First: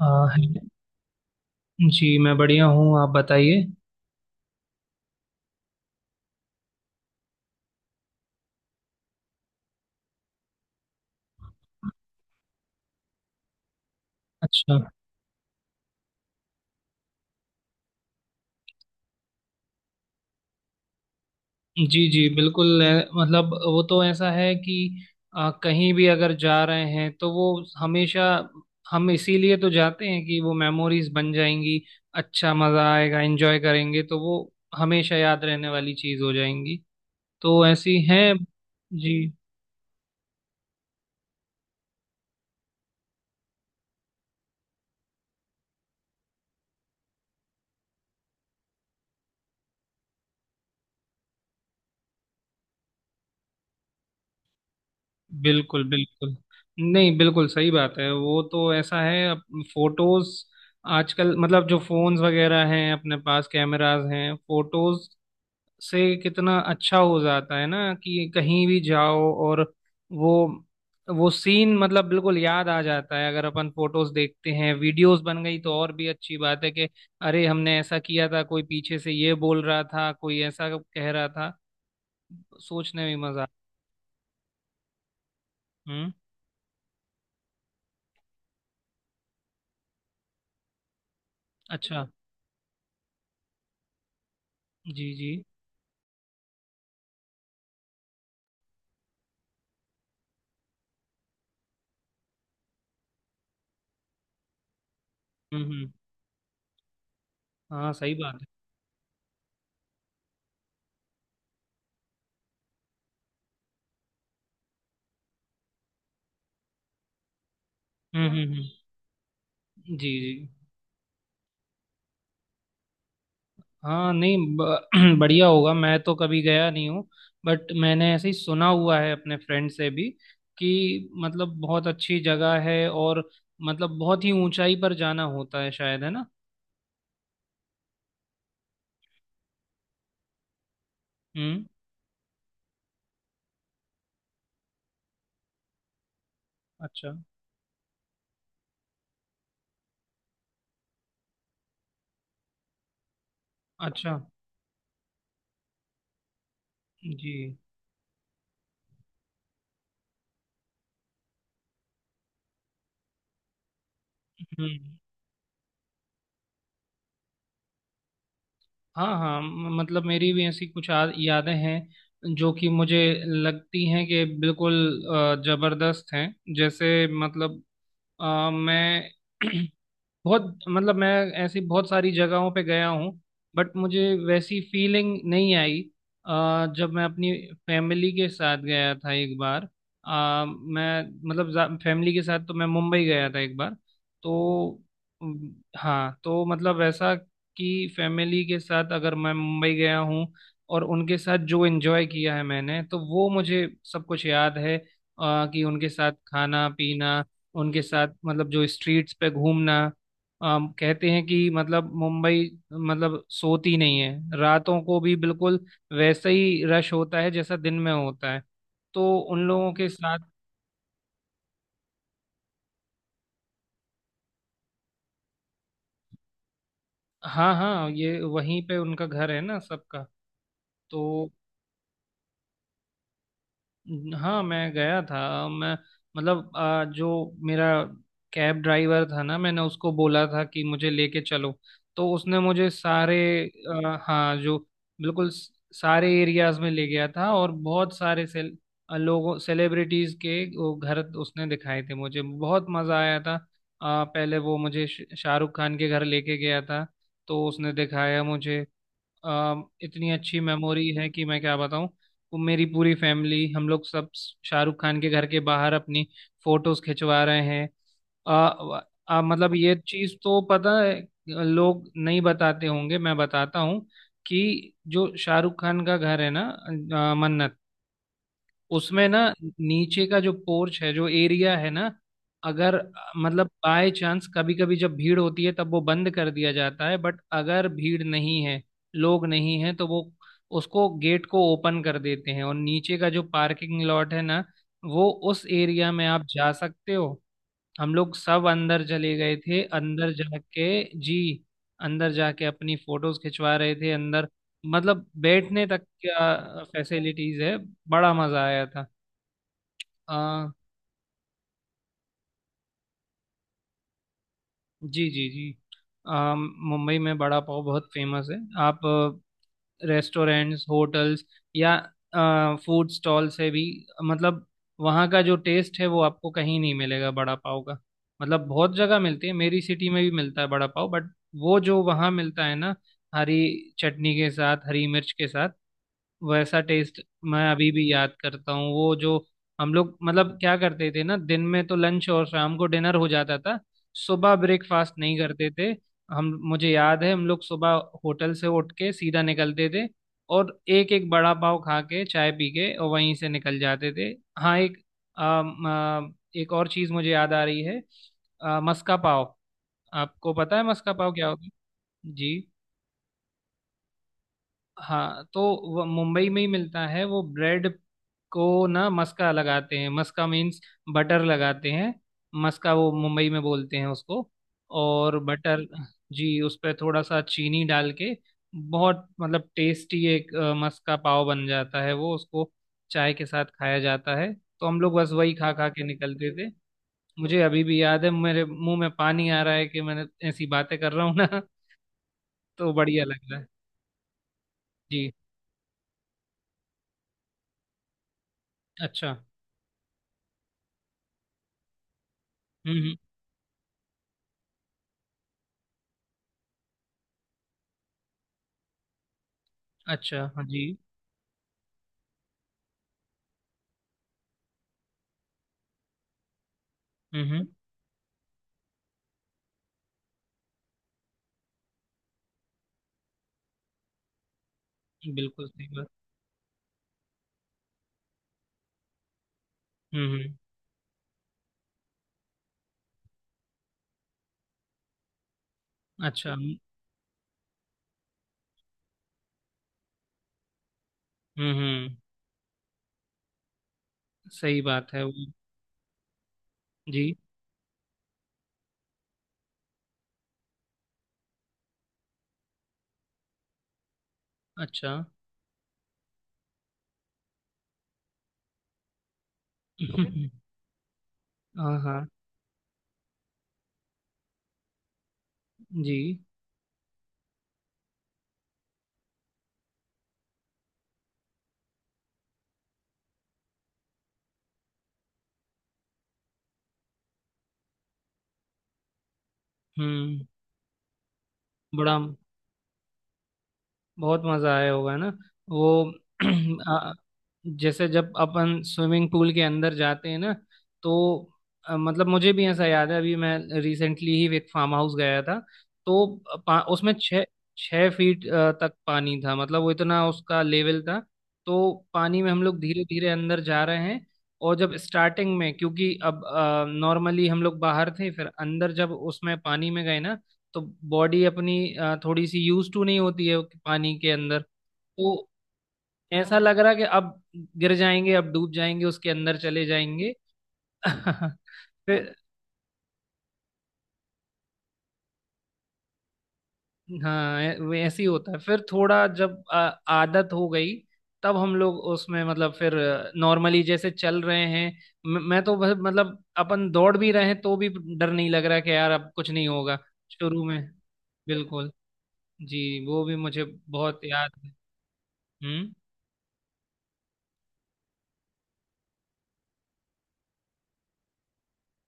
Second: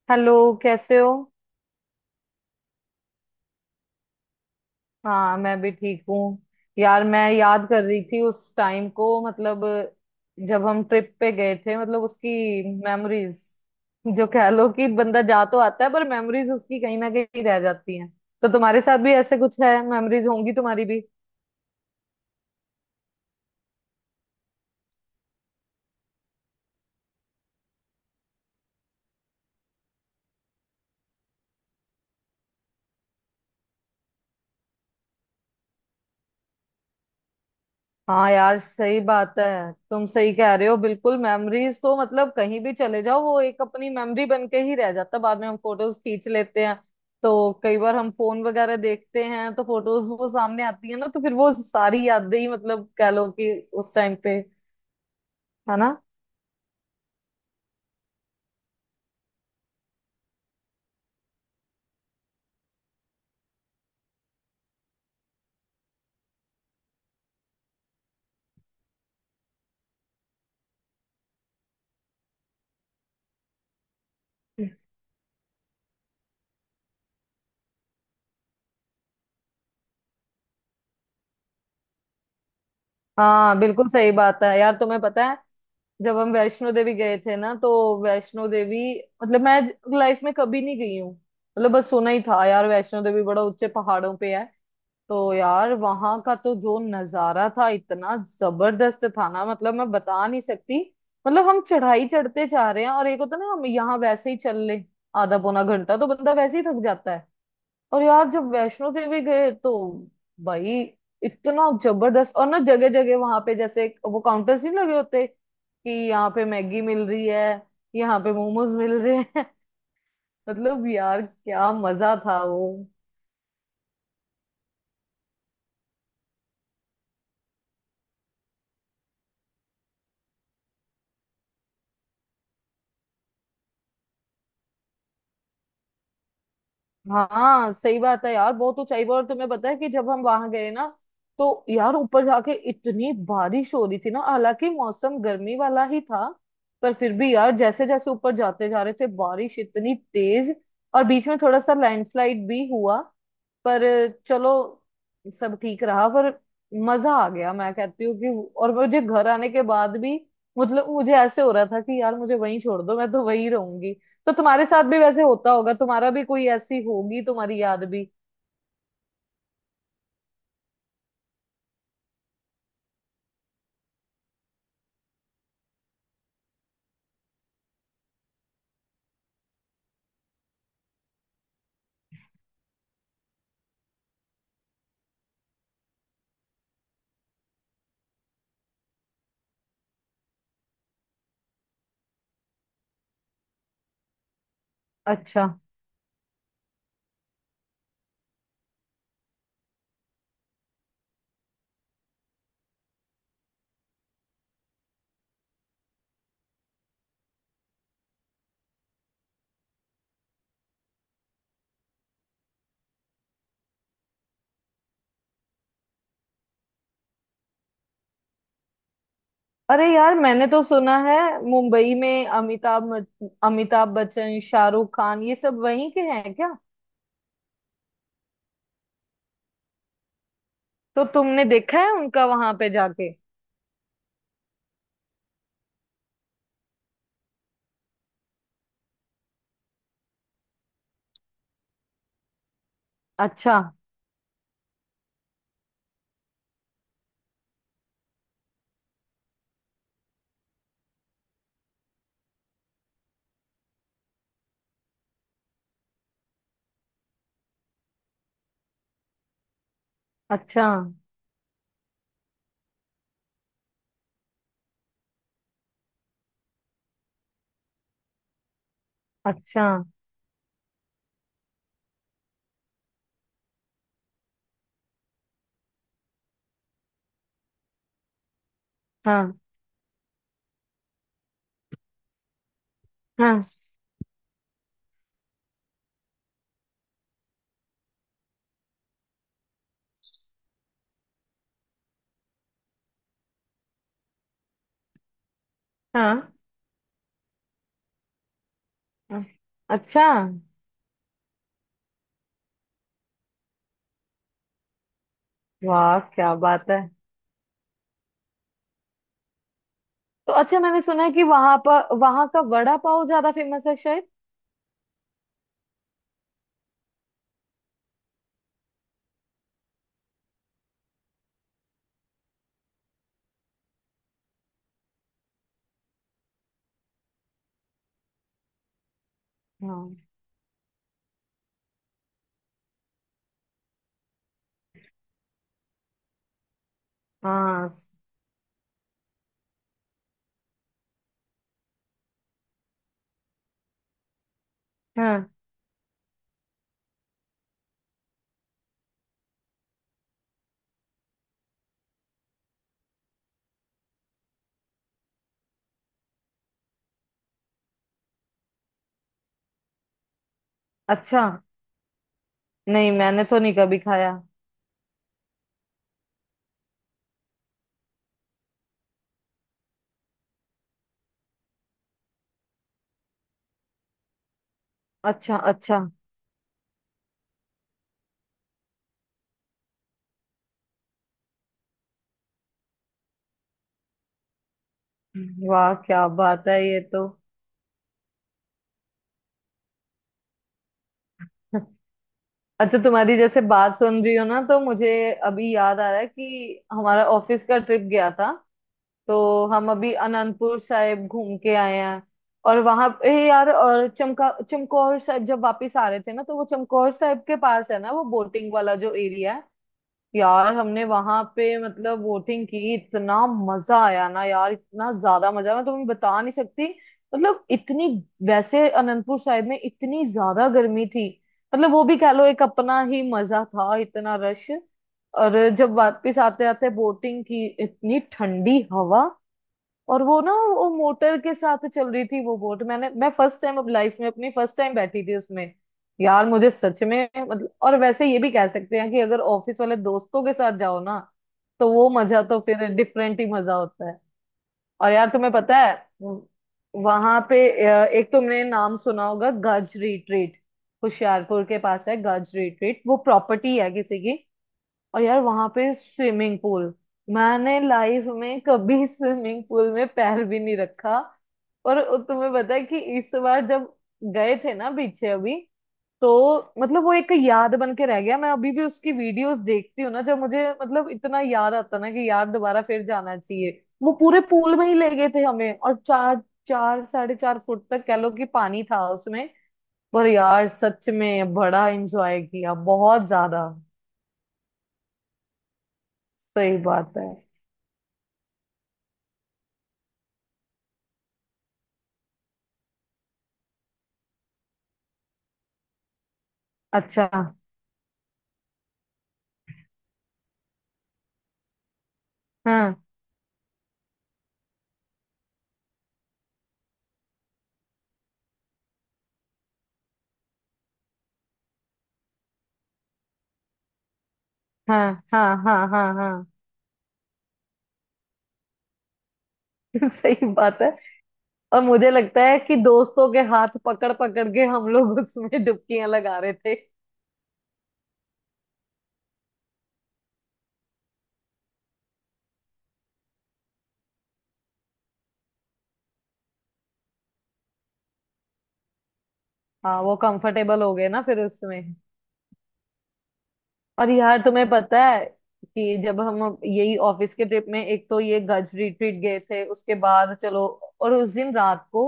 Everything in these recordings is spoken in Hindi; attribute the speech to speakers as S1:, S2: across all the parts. S1: आ,
S2: हेलो।
S1: है-
S2: कैसे हो?
S1: जी, मैं बढ़िया हूँ। आप बताइए।
S2: हाँ, मैं भी ठीक हूँ। यार, मैं याद कर रही थी उस टाइम को, मतलब जब हम ट्रिप पे गए थे, मतलब उसकी मेमोरीज। जो कह लो
S1: अच्छा।
S2: कि बंदा जा तो आता है, पर मेमोरीज उसकी कहीं ना कहीं रह जाती हैं। तो तुम्हारे साथ भी ऐसे कुछ है, मेमोरीज होंगी तुम्हारी भी।
S1: जी जी, बिल्कुल। मतलब वो तो ऐसा है कि कहीं भी अगर जा रहे हैं तो वो हमेशा, हम इसीलिए तो जाते हैं कि वो मेमोरीज बन जाएंगी। अच्छा मज़ा आएगा, एंजॉय करेंगे, तो वो हमेशा याद रहने वाली चीज़ हो जाएंगी। तो ऐसी
S2: हाँ
S1: हैं।
S2: यार, सही
S1: जी।
S2: बात है। तुम सही कह रहे हो, बिल्कुल। मेमोरीज तो मतलब कहीं भी चले जाओ, वो एक अपनी मेमोरी बन के ही रह जाता है। बाद में हम फोटोज खींच लेते हैं, तो कई बार हम फोन वगैरह देखते हैं, तो फोटोज वो सामने आती है ना, तो फिर वो सारी यादें ही, मतलब कह लो कि उस टाइम पे। है
S1: बिल्कुल
S2: ना?
S1: बिल्कुल। नहीं, बिल्कुल सही बात है। वो तो ऐसा है अब, फोटोज आजकल मतलब जो फोन्स वगैरह हैं, अपने पास कैमरास हैं, फोटोज से कितना अच्छा हो जाता है ना कि कहीं भी जाओ और वो वो सीन मतलब बिल्कुल याद आ जाता है। अगर अपन फोटोज देखते हैं, वीडियोस बन गई तो और भी अच्छी बात है कि अरे, हमने ऐसा किया था, कोई पीछे से ये बोल रहा था, कोई ऐसा कह रहा था। सोचने में मजा।
S2: हाँ बिल्कुल, सही बात है। यार तुम्हें पता है,
S1: हम्म।
S2: जब हम वैष्णो देवी गए थे ना, तो वैष्णो देवी, मतलब मैं लाइफ में कभी नहीं गई हूँ। मतलब बस
S1: अच्छा।
S2: सुना ही था यार, वैष्णो देवी बड़ा ऊंचे पहाड़ों पे है।
S1: जी जी।
S2: तो यार वहां का तो जो नजारा था, इतना जबरदस्त था ना, मतलब मैं बता नहीं सकती। मतलब हम चढ़ाई चढ़ते जा रहे हैं, और एक होता ना, हम यहाँ वैसे ही चल ले आधा पौना
S1: हम्म।
S2: घंटा, तो बंदा वैसे ही थक जाता है।
S1: हाँ,
S2: और
S1: सही
S2: यार
S1: बात है।
S2: जब वैष्णो देवी गए, तो भाई इतना जबरदस्त, और ना जगह जगह वहां पे जैसे वो काउंटर्स नहीं लगे होते कि यहाँ पे मैगी मिल रही है, यहाँ
S1: हम्म
S2: पे
S1: हम्म हम्म,
S2: मोमोज मिल रहे हैं।
S1: जी जी।
S2: मतलब यार, क्या मजा था वो।
S1: हाँ नहीं, बढ़िया होगा, मैं तो कभी गया नहीं हूँ, बट मैंने ऐसे ही सुना हुआ है अपने फ्रेंड से भी कि मतलब बहुत अच्छी जगह है और मतलब बहुत ही ऊंचाई पर जाना होता है शायद, है ना।
S2: हाँ, सही बात है यार, बहुत ऊंचाई पर। और तुम्हें पता है कि जब हम वहां गए ना,
S1: हम्म।
S2: तो यार ऊपर जाके इतनी बारिश हो रही थी ना, हालांकि मौसम गर्मी वाला ही था, पर
S1: अच्छा।
S2: फिर भी यार जैसे जैसे ऊपर जाते जा रहे थे, बारिश इतनी तेज। और बीच में थोड़ा सा लैंडस्लाइड भी हुआ, पर
S1: अच्छा।
S2: चलो, सब ठीक रहा। पर मजा आ गया,
S1: जी।
S2: मैं कहती हूँ कि। और मुझे घर आने के बाद भी, मतलब मुझे ऐसे हो रहा था कि यार मुझे वहीं छोड़ दो, मैं तो वहीं रहूंगी। तो तुम्हारे साथ
S1: हम्म।
S2: भी वैसे होता होगा, तुम्हारा भी कोई ऐसी होगी तुम्हारी याद भी।
S1: हाँ हाँ, मतलब मेरी भी ऐसी कुछ यादें हैं जो कि मुझे लगती हैं कि बिल्कुल जबरदस्त हैं। जैसे मतलब मैं बहुत मतलब मैं ऐसी बहुत सारी जगहों पे गया हूँ, बट मुझे वैसी फीलिंग नहीं आई। जब मैं अपनी फैमिली के साथ गया था एक बार, मैं मतलब फैमिली के साथ तो मैं मुंबई गया था एक बार। तो
S2: अच्छा,
S1: हाँ, तो मतलब वैसा कि फैमिली के साथ अगर मैं मुंबई गया हूँ और उनके साथ जो एंजॉय किया है मैंने, तो वो मुझे सब कुछ याद है। कि उनके साथ खाना पीना, उनके साथ मतलब जो स्ट्रीट्स पे घूमना। कहते हैं कि मतलब मुंबई मतलब सोती नहीं है, रातों को भी बिल्कुल वैसा ही रश होता है जैसा दिन में होता है। तो उन लोगों
S2: अरे
S1: के
S2: यार,
S1: साथ।
S2: मैंने तो सुना है, मुंबई में अमिताभ अमिताभ बच्चन, शाहरुख खान, ये सब वहीं के हैं क्या?
S1: हाँ हाँ, ये वहीं पे उनका घर है ना सबका। तो
S2: तो तुमने देखा है उनका वहां पे जाके?
S1: हाँ, मैं गया था। मैं मतलब जो मेरा कैब ड्राइवर था ना, मैंने उसको बोला था कि मुझे लेके चलो, तो उसने मुझे सारे
S2: अच्छा।
S1: हाँ, जो बिल्कुल सारे एरियाज में ले गया था और बहुत सारे सेल लोगों सेलिब्रिटीज के वो घर उसने दिखाए थे मुझे, बहुत मजा आया था। पहले वो मुझे शाहरुख खान के घर लेके गया था, तो उसने दिखाया मुझे। इतनी अच्छी
S2: अच्छा।
S1: मेमोरी है कि मैं क्या बताऊं। वो मेरी पूरी फैमिली, हम लोग सब शाहरुख खान के घर के बाहर अपनी फोटोज खिंचवा रहे हैं। आ, आ, मतलब
S2: अच्छा।
S1: ये चीज तो पता है, लोग नहीं बताते होंगे, मैं बताता हूँ कि जो शाहरुख खान का घर है ना, मन्नत, उसमें ना
S2: हाँ
S1: नीचे का जो पोर्च है, जो एरिया है ना, अगर मतलब
S2: हाँ
S1: बाय चांस कभी कभी जब भीड़ होती है, तब वो बंद कर दिया जाता है, बट अगर भीड़ नहीं है, लोग नहीं है, तो वो उसको गेट को ओपन कर देते हैं, और नीचे का जो पार्किंग लॉट है ना, वो उस एरिया में आप
S2: हाँ
S1: जा सकते हो। हम लोग सब अंदर चले
S2: हाँ।
S1: गए थे।
S2: अच्छा।
S1: अंदर जाके, जी, अंदर जाके अपनी फोटोज खिंचवा रहे थे, अंदर मतलब बैठने तक
S2: वाह,
S1: क्या
S2: क्या बात है।
S1: फैसिलिटीज है। बड़ा मजा आया था।
S2: तो
S1: आ,
S2: अच्छा, मैंने सुना है कि वहां पर, वहां का वड़ा पाव ज्यादा फेमस है शायद।
S1: जी जी जी। मुंबई में बड़ा पाव बहुत फेमस है। आप रेस्टोरेंट्स, होटल्स, या फूड स्टॉल से भी, मतलब वहाँ का जो टेस्ट है वो आपको कहीं नहीं मिलेगा बड़ा पाव का। मतलब बहुत जगह मिलती है, मेरी सिटी
S2: हाँ
S1: में भी मिलता है बड़ा पाव, बट वो जो वहाँ मिलता है ना, हरी चटनी के साथ, हरी मिर्च के साथ, वैसा टेस्ट। मैं
S2: हाँ,
S1: अभी भी
S2: स-।
S1: याद करता हूँ वो जो हम लोग मतलब क्या करते थे ना, दिन में तो लंच और शाम को डिनर हो जाता था, सुबह ब्रेकफास्ट नहीं
S2: हाँ।
S1: करते थे हम। मुझे याद है हम लोग सुबह होटल से उठ के सीधा निकलते थे और एक एक बड़ा पाव खा के, चाय पी के, और वहीं से निकल जाते थे। हाँ, एक एक और चीज़ मुझे याद आ रही है, मस्का पाव। आपको पता है मस्का पाव
S2: अच्छा।
S1: क्या होता है? जी।
S2: नहीं, मैंने तो नहीं कभी खाया।
S1: हाँ, तो वो मुंबई में ही मिलता है। वो ब्रेड को ना मस्का लगाते हैं। मस्का मीन्स बटर लगाते हैं। मस्का वो मुंबई में बोलते हैं उसको, और
S2: अच्छा
S1: बटर।
S2: अच्छा।
S1: जी। उस पर थोड़ा सा चीनी डाल के बहुत मतलब टेस्टी एक मस्का पाव बन जाता है, वो उसको चाय के साथ खाया जाता है, तो हम लोग बस वही खा खा
S2: वाह
S1: के
S2: क्या
S1: निकलते
S2: बात
S1: थे।
S2: है ये तो।
S1: मुझे अभी भी याद है, मेरे मुंह में पानी आ रहा है कि मैंने ऐसी बातें कर रहा हूँ ना। तो
S2: अच्छा,
S1: बढ़िया
S2: तुम्हारी
S1: लग रहा
S2: जैसे
S1: है।
S2: बात सुन रही हो ना, तो मुझे
S1: जी।
S2: अभी याद आ रहा है कि हमारा ऑफिस का ट्रिप गया था।
S1: अच्छा।
S2: तो हम अभी अनंदपुर साहिब घूम के आए हैं। और
S1: हम्म
S2: वहां
S1: हम्म,
S2: पे यार, और चमका चमकौर साहिब जब वापस आ रहे थे ना, तो वो चमकौर साहिब के पास है ना, वो बोटिंग वाला जो एरिया है।
S1: अच्छा। हाँ
S2: यार
S1: जी।
S2: हमने वहां पे मतलब बोटिंग की, इतना मजा आया ना यार, इतना ज्यादा मजा मैं तुम्हें बता नहीं सकती। मतलब
S1: हम्म।
S2: इतनी, वैसे अनंतपुर साहिब में इतनी ज्यादा गर्मी थी, मतलब वो भी कह लो एक अपना ही मजा था, इतना रश। और
S1: बिल्कुल सही
S2: जब
S1: बात।
S2: वापस आते आते बोटिंग की, इतनी ठंडी हवा। और वो ना,
S1: हम्म।
S2: वो मोटर के साथ चल रही थी वो बोट। मैंने, मैं फर्स्ट टाइम, अब लाइफ में अपनी फर्स्ट टाइम बैठी थी उसमें। यार
S1: अच्छा।
S2: मुझे सच में मतलब, और वैसे ये भी कह सकते हैं कि अगर ऑफिस वाले दोस्तों के साथ जाओ ना, तो
S1: हम्म।
S2: वो मजा तो फिर डिफरेंट ही मजा होता है।
S1: सही
S2: और
S1: बात है।
S2: यार
S1: वो,
S2: तुम्हें पता है,
S1: जी,
S2: वहां पे एक तुमने नाम सुना होगा, गज रिट्रीट। होशियारपुर के पास है गज रिट्रीट, वो प्रॉपर्टी है किसी की।
S1: अच्छा।
S2: और यार वहां पे स्विमिंग पूल, मैंने लाइफ में कभी स्विमिंग पूल में पैर
S1: हम्म,
S2: भी नहीं रखा।
S1: हाँ
S2: और
S1: हाँ।
S2: तुम्हें पता है कि इस बार जब गए थे ना पीछे अभी,
S1: जी।
S2: तो मतलब वो एक याद बन के रह गया। मैं अभी भी उसकी वीडियोस देखती हूँ ना, जब मुझे मतलब इतना याद आता ना, कि यार दोबारा फिर जाना चाहिए। वो पूरे पूल में ही ले गए थे हमें, और चार, चार 4.5 फुट तक कह लो कि पानी था उसमें। पर
S1: हम्म।
S2: यार सच में बड़ा
S1: बड़ा,
S2: एंजॉय किया, बहुत ज्यादा।
S1: बहुत मजा आया होगा ना। वो,
S2: सही
S1: आ,
S2: बात है।
S1: जैसे जब अपन स्विमिंग पूल के अंदर जाते हैं ना, तो मतलब मुझे भी ऐसा याद है, अभी मैं रिसेंटली ही एक फार्म हाउस गया था, तो उसमें
S2: अच्छा।
S1: छः छः फीट तक पानी था, मतलब वो इतना उसका लेवल था। तो पानी में हम लोग
S2: हाँ
S1: धीरे धीरे अंदर जा रहे हैं, और जब स्टार्टिंग में, क्योंकि अब नॉर्मली हम लोग बाहर थे, फिर अंदर जब उसमें पानी में गए ना, तो बॉडी अपनी थोड़ी सी यूज टू नहीं होती है पानी के अंदर,
S2: हाँ
S1: तो
S2: हाँ हाँ हाँ हाँ।
S1: ऐसा लग रहा कि अब गिर जाएंगे, अब डूब जाएंगे, उसके अंदर चले जाएंगे।
S2: सही बात है। और मुझे
S1: फिर
S2: लगता है कि दोस्तों के हाथ पकड़ पकड़ के हम लोग उसमें डुबकियां लगा रहे थे।
S1: हाँ, वो ऐसे ही होता है, फिर थोड़ा जब आदत हो गई, तब हम लोग उसमें मतलब फिर नॉर्मली जैसे चल रहे हैं। मैं तो मतलब अपन दौड़ भी रहे हैं तो भी डर नहीं लग रहा कि यार अब कुछ नहीं होगा।
S2: हाँ, वो
S1: शुरू में
S2: कंफर्टेबल हो गए ना फिर
S1: बिल्कुल।
S2: उसमें।
S1: जी। वो भी मुझे
S2: और
S1: बहुत
S2: यार
S1: याद है।
S2: तुम्हें पता है
S1: हम्म।
S2: कि जब हम यही ऑफिस के ट्रिप में, एक तो ये गज रिट्रीट गए थे, उसके बाद चलो, और उस दिन रात को,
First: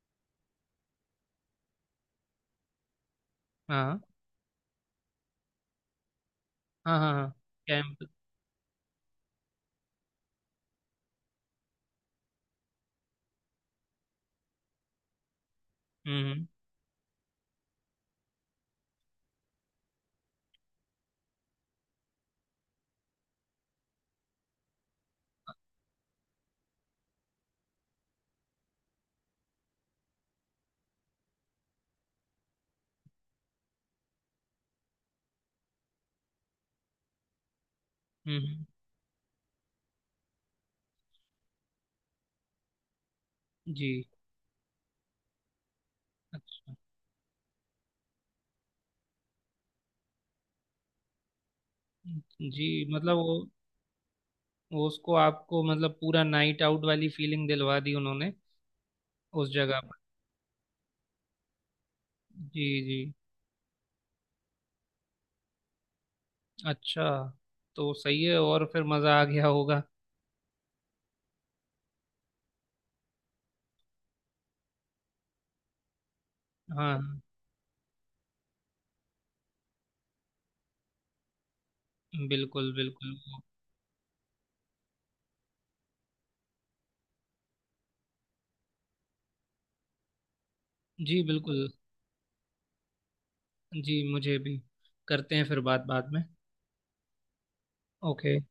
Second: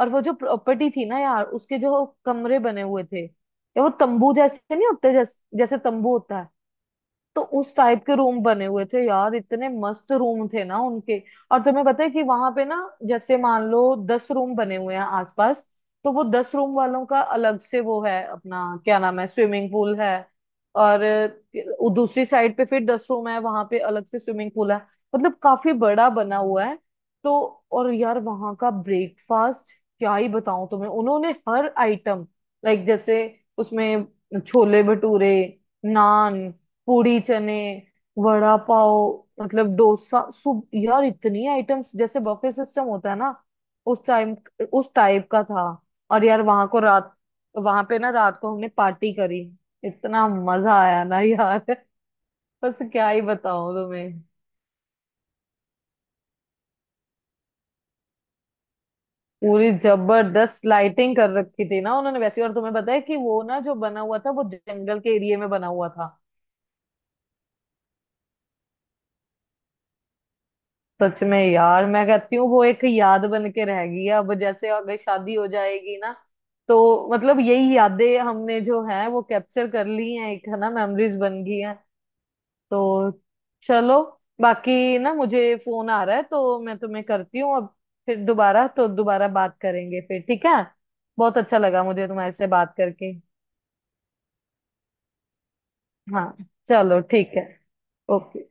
S2: और वो जो प्रॉपर्टी थी ना यार, उसके जो कमरे बने हुए थे, या वो
S1: हाँ
S2: तंबू जैसे नहीं होते जैसे, जैसे तंबू होता है,
S1: हाँ हाँ हाँ।
S2: तो उस टाइप
S1: कैंप।
S2: के रूम बने हुए थे यार, इतने मस्त रूम थे ना उनके। और तुम्हें पता है कि वहां पे ना, जैसे मान लो 10 रूम बने हुए हैं आसपास, तो वो
S1: हम्म
S2: 10 रूम वालों का अलग से वो है, अपना क्या नाम है, स्विमिंग पूल है। और दूसरी साइड पे फिर 10 रूम है, वहां पे अलग से स्विमिंग पूल है। मतलब काफी बड़ा बना हुआ है तो। और यार वहां का ब्रेकफास्ट, क्या ही बताऊं तुम्हें, उन्होंने हर आइटम, लाइक जैसे उसमें छोले भटूरे, नान, पूड़ी चने,
S1: हम्म
S2: वड़ा
S1: हम्म,
S2: पाव, मतलब डोसा, सूप, यार इतनी आइटम्स, जैसे बफे सिस्टम होता है ना,
S1: जी।
S2: उस टाइम, उस टाइप का था। और यार वहां
S1: अच्छा।
S2: को रात, वहां पे ना रात को हमने पार्टी करी, इतना मजा आया ना यार।
S1: जी
S2: बस क्या
S1: मतलब
S2: ही
S1: वो
S2: बताऊं तुम्हें।
S1: वो उसको आपको मतलब पूरा नाइट आउट वाली फीलिंग दिलवा दी उन्होंने उस
S2: पूरी
S1: जगह पर।
S2: जबरदस्त लाइटिंग कर रखी थी ना उन्होंने वैसी। और
S1: जी
S2: तुम्हें पता
S1: जी।
S2: है कि वो ना जो बना हुआ था, वो जंगल के एरिया में बना हुआ था।
S1: अच्छा। तो सही है, और फिर मज़ा आ गया होगा।
S2: सच में यार, मैं कहती हूँ वो एक याद बन के रहेगी। अब जैसे अगर शादी हो जाएगी ना, तो
S1: हाँ
S2: मतलब यही यादें हमने जो है वो कैप्चर कर ली हैं एक, है ना, मेमोरीज बन गई हैं।
S1: बिल्कुल
S2: तो
S1: बिल्कुल।
S2: चलो, बाकी ना मुझे फोन आ रहा है, तो मैं तुम्हें करती हूँ अब, फिर दोबारा, तो दोबारा बात करेंगे फिर, ठीक है।
S1: जी
S2: बहुत अच्छा
S1: बिल्कुल।
S2: लगा मुझे तुम्हारे से बात करके।
S1: जी मुझे भी। करते हैं फिर बात बाद में।
S2: हाँ चलो, ठीक है।
S1: ओके।
S2: ओके।